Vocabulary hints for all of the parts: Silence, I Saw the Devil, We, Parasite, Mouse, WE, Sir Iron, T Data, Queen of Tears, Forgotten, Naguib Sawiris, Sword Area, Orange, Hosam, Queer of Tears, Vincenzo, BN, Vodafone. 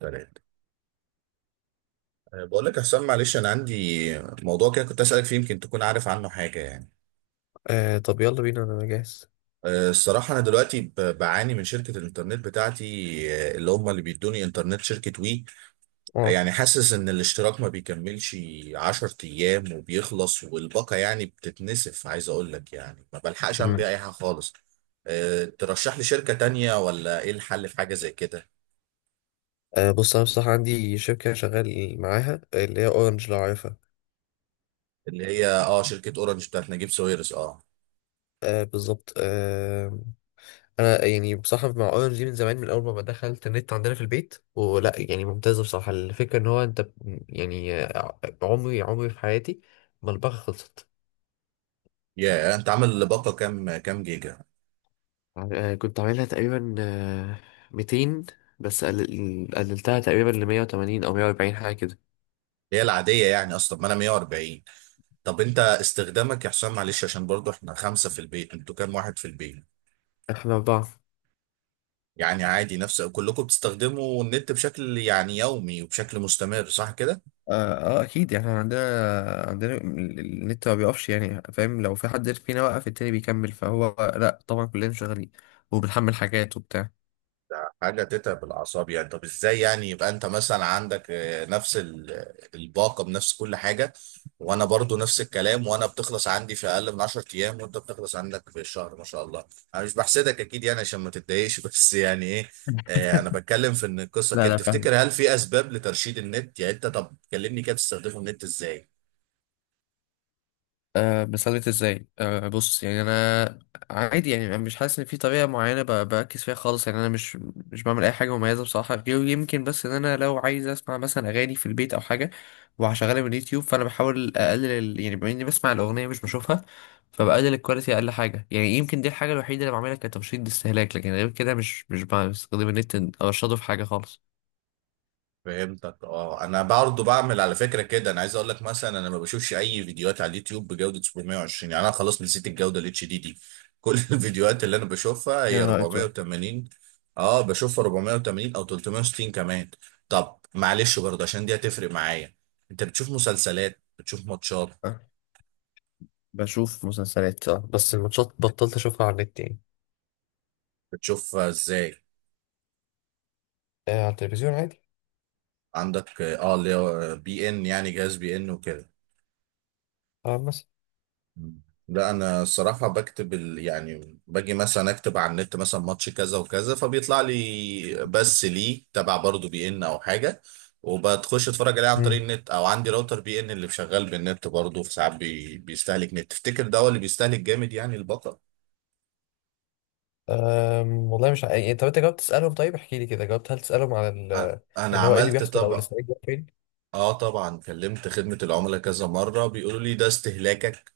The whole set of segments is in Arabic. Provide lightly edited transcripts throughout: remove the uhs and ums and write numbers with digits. تلاتة. بقول لك يا حسام، معلش، أنا عندي موضوع كده كنت أسألك فيه، يمكن تكون عارف عنه حاجة يعني. آه، طب يلا بينا انا جاهز. الصراحة أنا دلوقتي بعاني من شركة الإنترنت بتاعتي. اللي هم اللي بيدوني إنترنت شركة وي. اه. يعني حاسس إن الاشتراك ما بيكملش عشر أيام وبيخلص، والباقة يعني بتتنسف، عايز أقول لك يعني ما بلحقش أعمل مم. بيها أي حاجة خالص. ترشح لي شركة تانية ولا إيه الحل في حاجة زي كده؟ بص، انا بصراحه عندي شركه شغال معاها اللي هي اورنج، لو عارفها. اللي هي أه شركة أورنج بتاعت نجيب ساويرس، أه. آه، بالظبط آه. انا يعني بصراحه مع اورنج دي من زمان، من اول ما دخلت النت عندنا في البيت، ولا يعني ممتازه بصراحه. الفكره ان هو انت عمري في حياتي ما الباقه خلصت. يا أنت عامل باقة كام جيجا؟ كنت عاملها تقريبا 200، بس قللتها تقريبا ل 180 او 140، حاجه كده. هي العادية يعني، أصلا ما أنا 140. طب أنت استخدامك يا حسام، معلش، عشان برضو إحنا خمسة في البيت، أنتوا كام واحد في البيت؟ احنا اربعه. يعني عادي نفس كلكم بتستخدموا النت بشكل يعني يومي وبشكل مستمر، صح كده؟ اه آه، اكيد. يعني احنا عندنا النت ما بيقفش، يعني فاهم؟ لو في حد فينا وقف، التاني بيكمل، فهو لا طبعا كلنا شغالين وبنحمل حاجات وبتاع. حاجه تتعب الاعصاب يعني. طب ازاي يعني يبقى انت مثلا عندك، نفس الباقه بنفس كل حاجه، وانا برضو نفس الكلام، وانا بتخلص عندي في اقل من 10 ايام، وانت بتخلص عندك في الشهر ما شاء الله. انا مش بحسدك اكيد يعني عشان ما تتضايقش بس يعني ايه. انا بتكلم في ان القصه لا كده، لا، فاهم. تفتكر هل في اسباب لترشيد النت؟ يعني انت، طب كلمني كده، بتستخدمه النت ازاي؟ بثبت ازاي؟ أه بص، يعني انا عادي يعني، انا مش حاسس ان في طريقه معينه بركز فيها خالص، يعني انا مش بعمل اي حاجه مميزه بصراحه، غير يمكن بس ان انا لو عايز اسمع مثلا اغاني في البيت او حاجه وهشغلها من اليوتيوب، فانا بحاول اقلل يعني بما اني بسمع الاغنيه مش بشوفها، فبقلل الكواليتي اقل حاجه. يعني يمكن دي الحاجه الوحيده اللي بعملها كترشيد استهلاك، لكن غير كده مش بستخدم النت، ارشده في حاجه خالص. فهمتك. اه انا برضه بعمل على فكره كده، انا عايز اقول لك مثلا، انا ما بشوفش اي فيديوهات على اليوتيوب بجوده 720. يعني انا خلاص نسيت الجوده الاتش دي دي. كل الفيديوهات اللي انا بشوفها هي يا نهار أسود. 480. اه بشوفها 480 او 360 كمان. طب معلش برضه عشان دي هتفرق معايا، انت بتشوف مسلسلات، بتشوف ماتشات؟ أه، بشوف مسلسلات اه، بس الماتشات بطلت أشوفها على النت يعني. بتشوف ازاي؟ آه، على التلفزيون عادي. عندك اه اللي هو بي ان، يعني جهاز بي ان وكده؟ اه بس. لا انا الصراحه بكتب يعني باجي مثلا اكتب على النت مثلا ماتش كذا وكذا فبيطلع لي، بس ليه تبع برضه بي ان او حاجه، وبتخش اتفرج عليه عن طريق مم. النت. او عندي راوتر بي ان اللي شغال بالنت برضه، في ساعات بيستهلك نت. تفتكر ده هو اللي بيستهلك جامد يعني البطل؟ أم، والله مش عارف. طب انت جاوبت تسألهم؟ طيب احكي لي كده، جاوبت هل تسألهم على أ- ال...؟ انا ان هو ايه اللي عملت بيحصل، او طبعا. الاسرائيلي بيروح فين؟ اه طبعا كلمت خدمه العملاء كذا مره، بيقولوا لي ده استهلاكك.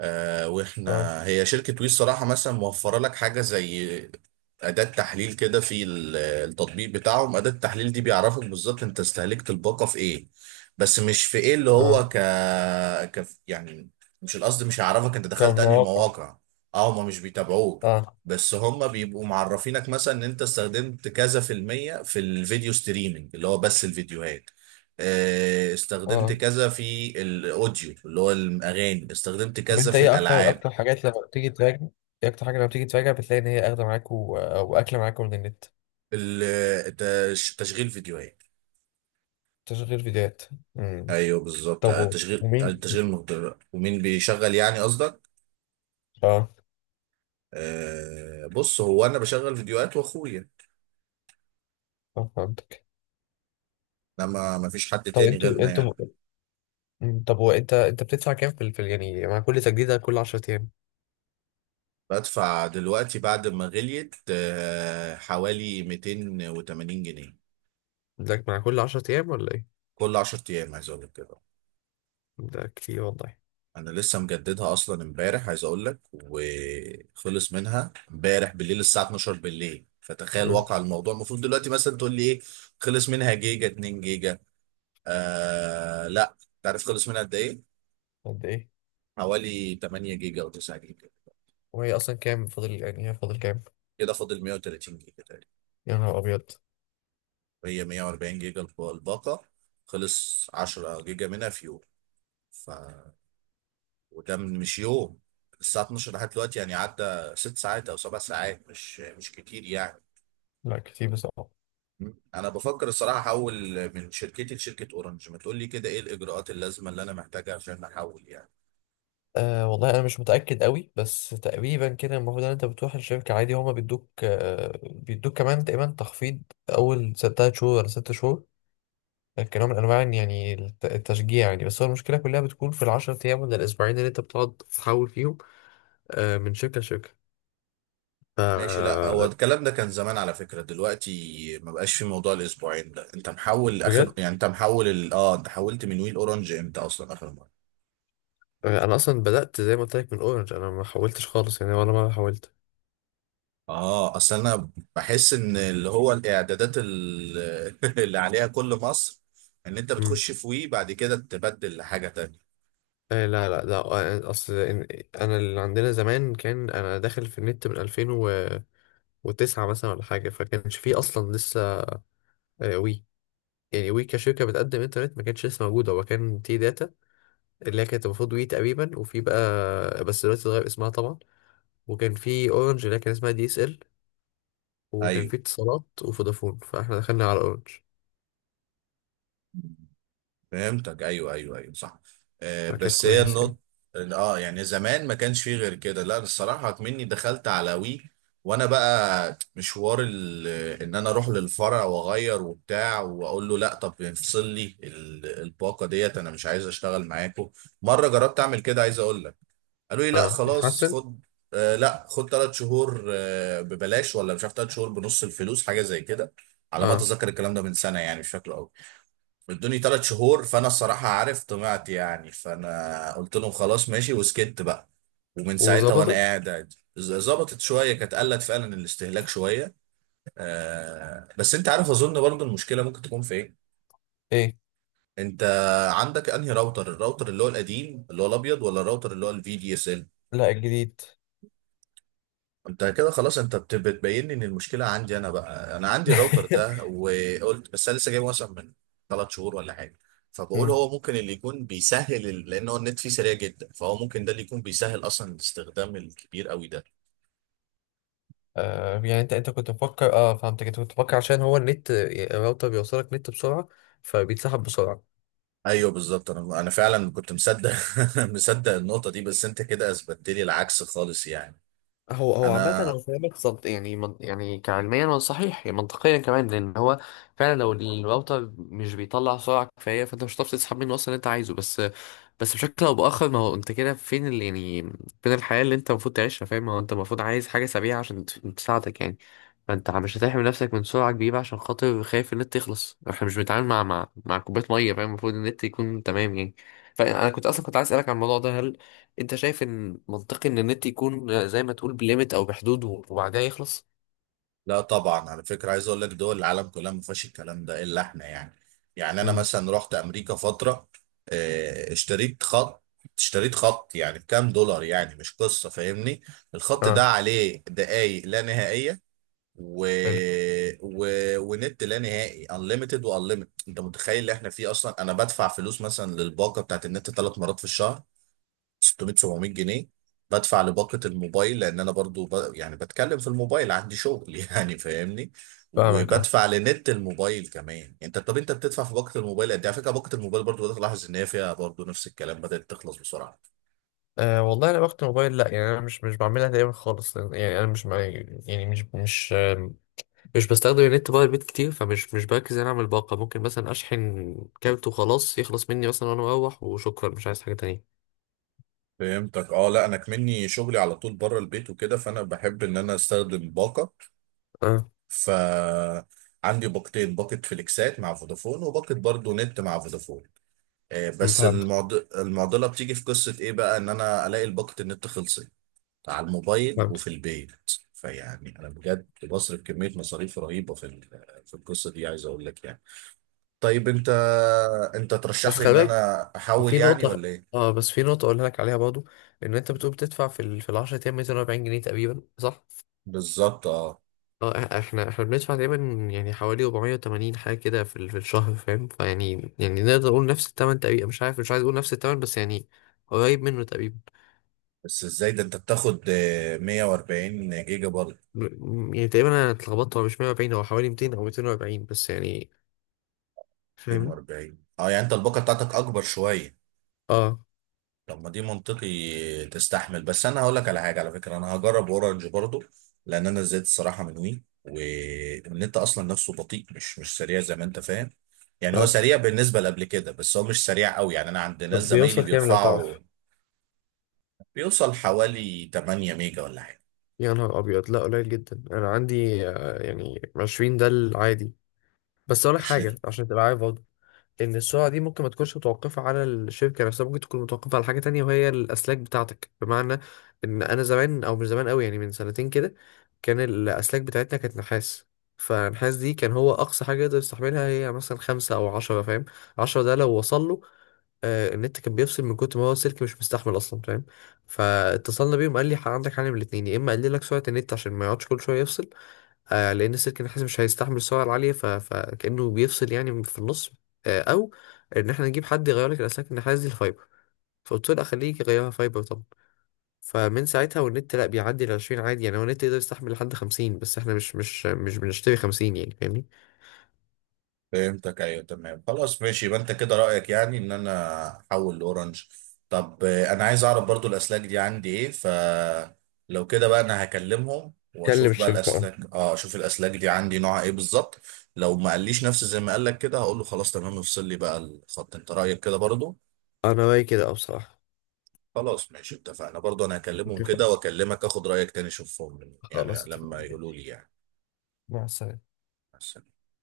اه. واحنا هي شركة وي الصراحة مثلا موفرة لك حاجة زي أداة تحليل كده في التطبيق بتاعهم. أداة التحليل دي بيعرفك بالظبط أنت استهلكت الباقة في إيه، بس مش في إيه اللي اه، هو يعني، مش القصد، مش هيعرفك أنت دخلت أنهي كمواقع. مواقع. أه هما مش بيتابعوك، اه. بس هما بيبقوا معرفينك مثلا إن أنت استخدمت كذا في المية في الفيديو ستريمينج اللي هو بس الفيديوهات، استخدمت اه. كذا في الاوديو اللي هو الاغاني، استخدمت طب كذا انت في ايه اكتر الالعاب. اكتر حاجات لما بتيجي تراجع؟ ايه اكتر حاجة لما بتيجي تراجع بتلاقي ان هي اخدة معاك و... او اكلة معاك من النت؟ تشغيل فيديوهات. تشغيل فيديوهات. امم. ايوه بالظبط، طب و... ومين؟ تشغيل مهدر. ومين بيشغل يعني قصدك؟ اه. بص هو انا بشغل فيديوهات واخويا، اه، فهمتك. لما ما فيش حد طب تاني انتوا غيرنا انتوا يعني. مم. طب وانت بتدفع كام في الفل، يعني مع كل تجديدة كل 10 ايام؟ بدفع دلوقتي بعد ما غليت حوالي 280 جنيه. ده مع كل 10 ايام ولا ايه؟ كل 10 ايام عايز اقول لك كده. ده كتير والله. انا لسه مجددها اصلا امبارح عايز اقول لك، وخلص منها امبارح بالليل الساعه 12 بالليل، فتخيل مم. واقع الموضوع، المفروض دلوقتي مثلا تقول لي ايه خلص منها، جيجا 2 جيجا؟ آه لا. انت عارف خلص منها قد ايه؟ قد ايه؟ حوالي 8 جيجا او 9 جيجا. وهي اصلا كام فاضل؟ يعني هي فاضل كام؟ كده فاضل 130 جيجا تقريبا. يا نهار ابيض. هي 140 جيجا الباقه. خلص 10 جيجا منها في يوم. ف وده مش يوم، الساعه 12 لحد دلوقتي يعني عدى 6 ساعات او 7 ساعات، مش كتير يعني. لا كتير بصراحة. انا بفكر الصراحه احول من شركتي لشركه اورنج. ما تقول لي كده ايه الاجراءات اللازمه اللي انا محتاجها عشان احول يعني؟ آه، والله انا مش متاكد قوي، بس تقريبا كده المفروض ان انت بتروح الشركه عادي، هما بيدوك آه بيدوك كمان تقريبا تخفيض اول تلات شهور ولا ست شهور، كنوع من انواع إن يعني التشجيع يعني. بس هو المشكله كلها بتكون في العشر ايام ولا الاسبوعين اللي انت بتقعد تحول فيهم آه من شركه لشركه. ف... ماشي. لا هو الكلام ده كان زمان على فكره، دلوقتي ما بقاش في موضوع الاسبوعين ده. انت محول اخر، بجد. يعني انت محول اه انت حولت من ويل اورنج امتى اصلا اخر مره؟ آه، انا اصلا بدات زي ما قلت لك من اورنج، انا ما حولتش خالص يعني، ولا مره حولت. اه اصل انا بحس ان اللي هو الاعدادات اللي عليها كل مصر، ان انت بتخش في وي بعد كده تبدل لحاجه تانية. آه، لا لا لا، آه، يعني اصل انا اللي عندنا زمان، كان انا داخل في النت من 2009 مثلا ولا حاجه، فكانش فيه اصلا لسه آه، وي. يعني وي كشركه بتقدم انترنت ما كانتش لسه موجوده، هو كان تي داتا، اللي هي كانت المفروض وي تقريبا، وفي بقى بس دلوقتي اتغير اسمها طبعا. وكان في اورنج اللي هي كان اسمها دي اس ال، وكان ايوه في اتصالات وفودافون، فاحنا دخلنا على اورنج، فهمتك، ايوه ايوه ايوه صح. آه فكانت بس هي كويسه يعني. النقطة. اه يعني زمان ما كانش فيه غير كده. لا الصراحة مني دخلت على وي وانا بقى مشوار ان انا اروح للفرع واغير وبتاع واقول له لا، طب افصل لي الباقة ديت، انا مش عايز اشتغل معاكم. مرة جربت اعمل كده عايز اقول لك، قالوا لي لا اه، خلاص اتحسن. خد، آه لا خد ثلاث شهور آه ببلاش، ولا مش عارف، ثلاث شهور بنص الفلوس حاجة زي كده على ما اه، اتذكر. الكلام ده من سنة يعني، مش فاكره قوي. ادوني ثلاث شهور، فانا الصراحه عارف طمعت يعني، فانا قلت لهم خلاص ماشي وسكت بقى. ومن ساعتها وانا وظبطت. قاعد عادي. ظبطت شويه، كانت قلت فعلا الاستهلاك شويه. آه بس انت عارف اظن برضو المشكله ممكن تكون في ايه؟ ايه؟ انت عندك انهي راوتر، الراوتر اللي هو القديم اللي هو الابيض، ولا الراوتر اللي هو الفي دي اس؟ لا، الجديد. انت كده خلاص، انت بتبين لي ان المشكله عندي انا بقى. انا عندي الراوتر ده، وقلت بس انا لسه جايبه مثلا من ثلاث شهور ولا حاجه. فبقول هو ممكن اللي يكون بيسهل لان هو النت فيه سريع جدا، فهو ممكن ده اللي يكون بيسهل اصلا الاستخدام الكبير قوي ده. آه، يعني انت كنت مفكر، اه فهمتك، انت كنت مفكر عشان هو النت الراوتر بيوصلك نت بسرعة فبيتسحب بسرعة. ايوه بالظبط، انا فعلا كنت مصدق مصدق النقطه دي، بس انت كده اثبتت لي العكس خالص يعني. هو عامة انا انا فاهمك صد، يعني من يعني، كعلميا هو صحيح يعني، منطقيا كمان، لان هو فعلا لو الراوتر مش بيطلع سرعة كفاية، فانت مش هتعرف تسحب منه اصلا اللي انت عايزه. بس بس بشكل او باخر، ما هو انت كده فين اللي يعني، فين الحياه اللي انت المفروض تعيشها؟ فاهم؟ ما هو انت المفروض عايز حاجه سريعه عشان تساعدك يعني، فانت مش هتحمي نفسك من سرعه كبيره عشان خاطر خايف النت يخلص. احنا مش بنتعامل مع كوبايه ميه، فاهم؟ المفروض النت يكون تمام يعني. فانا كنت عايز اسالك عن الموضوع ده: هل انت شايف ان منطقي ان النت يكون زي ما تقول بليمت او بحدود، وبعدها يخلص؟ لا طبعا على فكرة، عايز اقول لك دول العالم كلها ما فيهاش الكلام ده الا احنا يعني. يعني انا امم. مثلا رحت امريكا فترة، اشتريت خط. اشتريت خط يعني بكام دولار، يعني مش قصة، فاهمني؟ الخط ده اه. عليه دقايق لا نهائية، و... حلو. و... ونت لا نهائي، unlimited و unlimited. انت متخيل اللي احنا فيه؟ اصلا انا بدفع فلوس مثلا للباقة بتاعت النت ثلاث مرات في الشهر، 600 700 جنيه. بدفع لباقة الموبايل لان انا برضو يعني بتكلم في الموبايل، عندي شغل يعني فاهمني، فاهمك اه. وبدفع لنت الموبايل كمان. انت طب انت بتدفع في باقة الموبايل قد ايه؟ على فكرة باقة الموبايل برضو بدأت الاحظ ان هي فيها برضو نفس الكلام، بدأت تخلص بسرعة. آه، والله انا وقت الموبايل لا، يعني انا مش بعملها دايما خالص، يعني انا مش مع- يعني مش مش مش بستخدم النت بقى البيت كتير، فمش مش بركز إن انا اعمل باقة. ممكن مثلا اشحن كارت وخلاص، يخلص مني مثلا وانا مروح، وشكرا مش عايز حاجة تانية. فهمتك. اه لا انا كمني شغلي على طول بره البيت وكده، فانا بحب ان انا استخدم باقة. اه ف عندي باقتين، باقة فليكسات مع فودافون وباقة برضو نت مع فودافون. بس فهمتك. المعضله بتيجي في قصه ايه بقى، ان انا الاقي الباقه النت خلصت على الموبايل فهمتك. وفي البيت. فيعني انا بجد بصرف كميه مصاريف رهيبه في في القصه دي عايز اقول لك يعني. طيب انت بس ترشح لي خلي ان بالك انا احول في يعني، نقطة، ولا ايه؟ اه بس في نقطة اقولها لك عليها برضو، ان انت بتقول بتدفع في ال... في ال 10 ايام 240 جنيه تقريبا، صح؟ بالظبط اه. اه، احنا بندفع تقريبا يعني حوالي 480 حاجة كده في ال... في الشهر، فاهم؟ فيعني يعني نقدر نقول نفس التمن تقريبا، مش عارف، مش عايز اقول نفس التمن بس يعني قريب منه تقريبا. بس ازاي ده انت بتاخد 140 جيجا برضه؟ يعني تقريبا انا اتلخبطت، هو مش 140، هو حوالي 200 او 240 بس يعني، فاهمني؟ 240، اه يعني انت الباقه بتاعتك اكبر شويه. اه طب ما دي منطقي تستحمل. بس انا هقول لك على حاجه على فكره، انا هجرب اورنج برضو، لان انا زهقت الصراحه من وي، والنت اصلا نفسه بطيء، مش سريع زي ما انت فاهم. يعني هو فهمتك. سريع بالنسبه لقبل كده، بس هو مش سريع قوي يعني. انا عند ناس طب زمايلي بيوصل كام لو بيرفعوا، تعرف؟ بيوصل حوالي 8 ميجا ولا حاجه. يا نهار ابيض، لا قليل جدا. انا عندي آه، يعني 20 ده العادي. بس اقول لك حاجه 20. عشان تبقى عارف برضه، ان السرعه دي ممكن ما تكونش متوقفه على الشركه نفسها، ممكن تكون متوقفه على حاجه تانية، وهي الاسلاك بتاعتك. بمعنى ان انا زمان، او مش زمان قوي يعني، من سنتين كده، كان الاسلاك بتاعتنا كانت نحاس. فالنحاس دي كان هو اقصى حاجه يقدر يستحملها هي مثلا خمسة او عشرة، فاهم؟ عشرة ده لو وصل له، آه، النت كان بيفصل من كتر ما هو السلك مش مستحمل اصلا، فاهم؟ فاتصلنا بيهم، قال لي: عندك حل من الاتنين، يا اما اقلل لك سرعه النت عشان ما يقعدش كل شويه يفصل، آه، لان السلك النحاس مش هيستحمل السعر العاليه ف... فكانه بيفصل يعني في النص، آه، او ان احنا نجيب حد يغير لك الاسلاك النحاس دي الفايبر". فقلت له لا، خليه يغيرها فايبر طبعا. فمن ساعتها والنت لا بيعدي ال 20 عادي، يعني هو النت يقدر يستحمل لحد 50، بس احنا مش بنشتري 50 يعني، فاهمني؟ فهمتك ايوه تمام خلاص ماشي، يبقى انت كده رايك يعني ان انا احول لاورنج. طب انا عايز اعرف برضو الاسلاك دي عندي ايه، فلو كده بقى انا هكلمهم كلم واشوف بقى الشركه اه. الاسلاك، اه اشوف الاسلاك دي عندي نوعها ايه بالظبط. لو ما قاليش نفس زي ما قال لك كده، هقول له خلاص تمام افصل لي بقى الخط. انت رايك كده برضو؟ انا رايي كده اه، بصراحه. خلاص ماشي اتفقنا، برضو انا هكلمهم اتفقنا، كده واكلمك اخد رايك تاني، اشوفهم يعني خلاص لما اتفقنا. يقولوا لي يعني. مع السلامة. بس.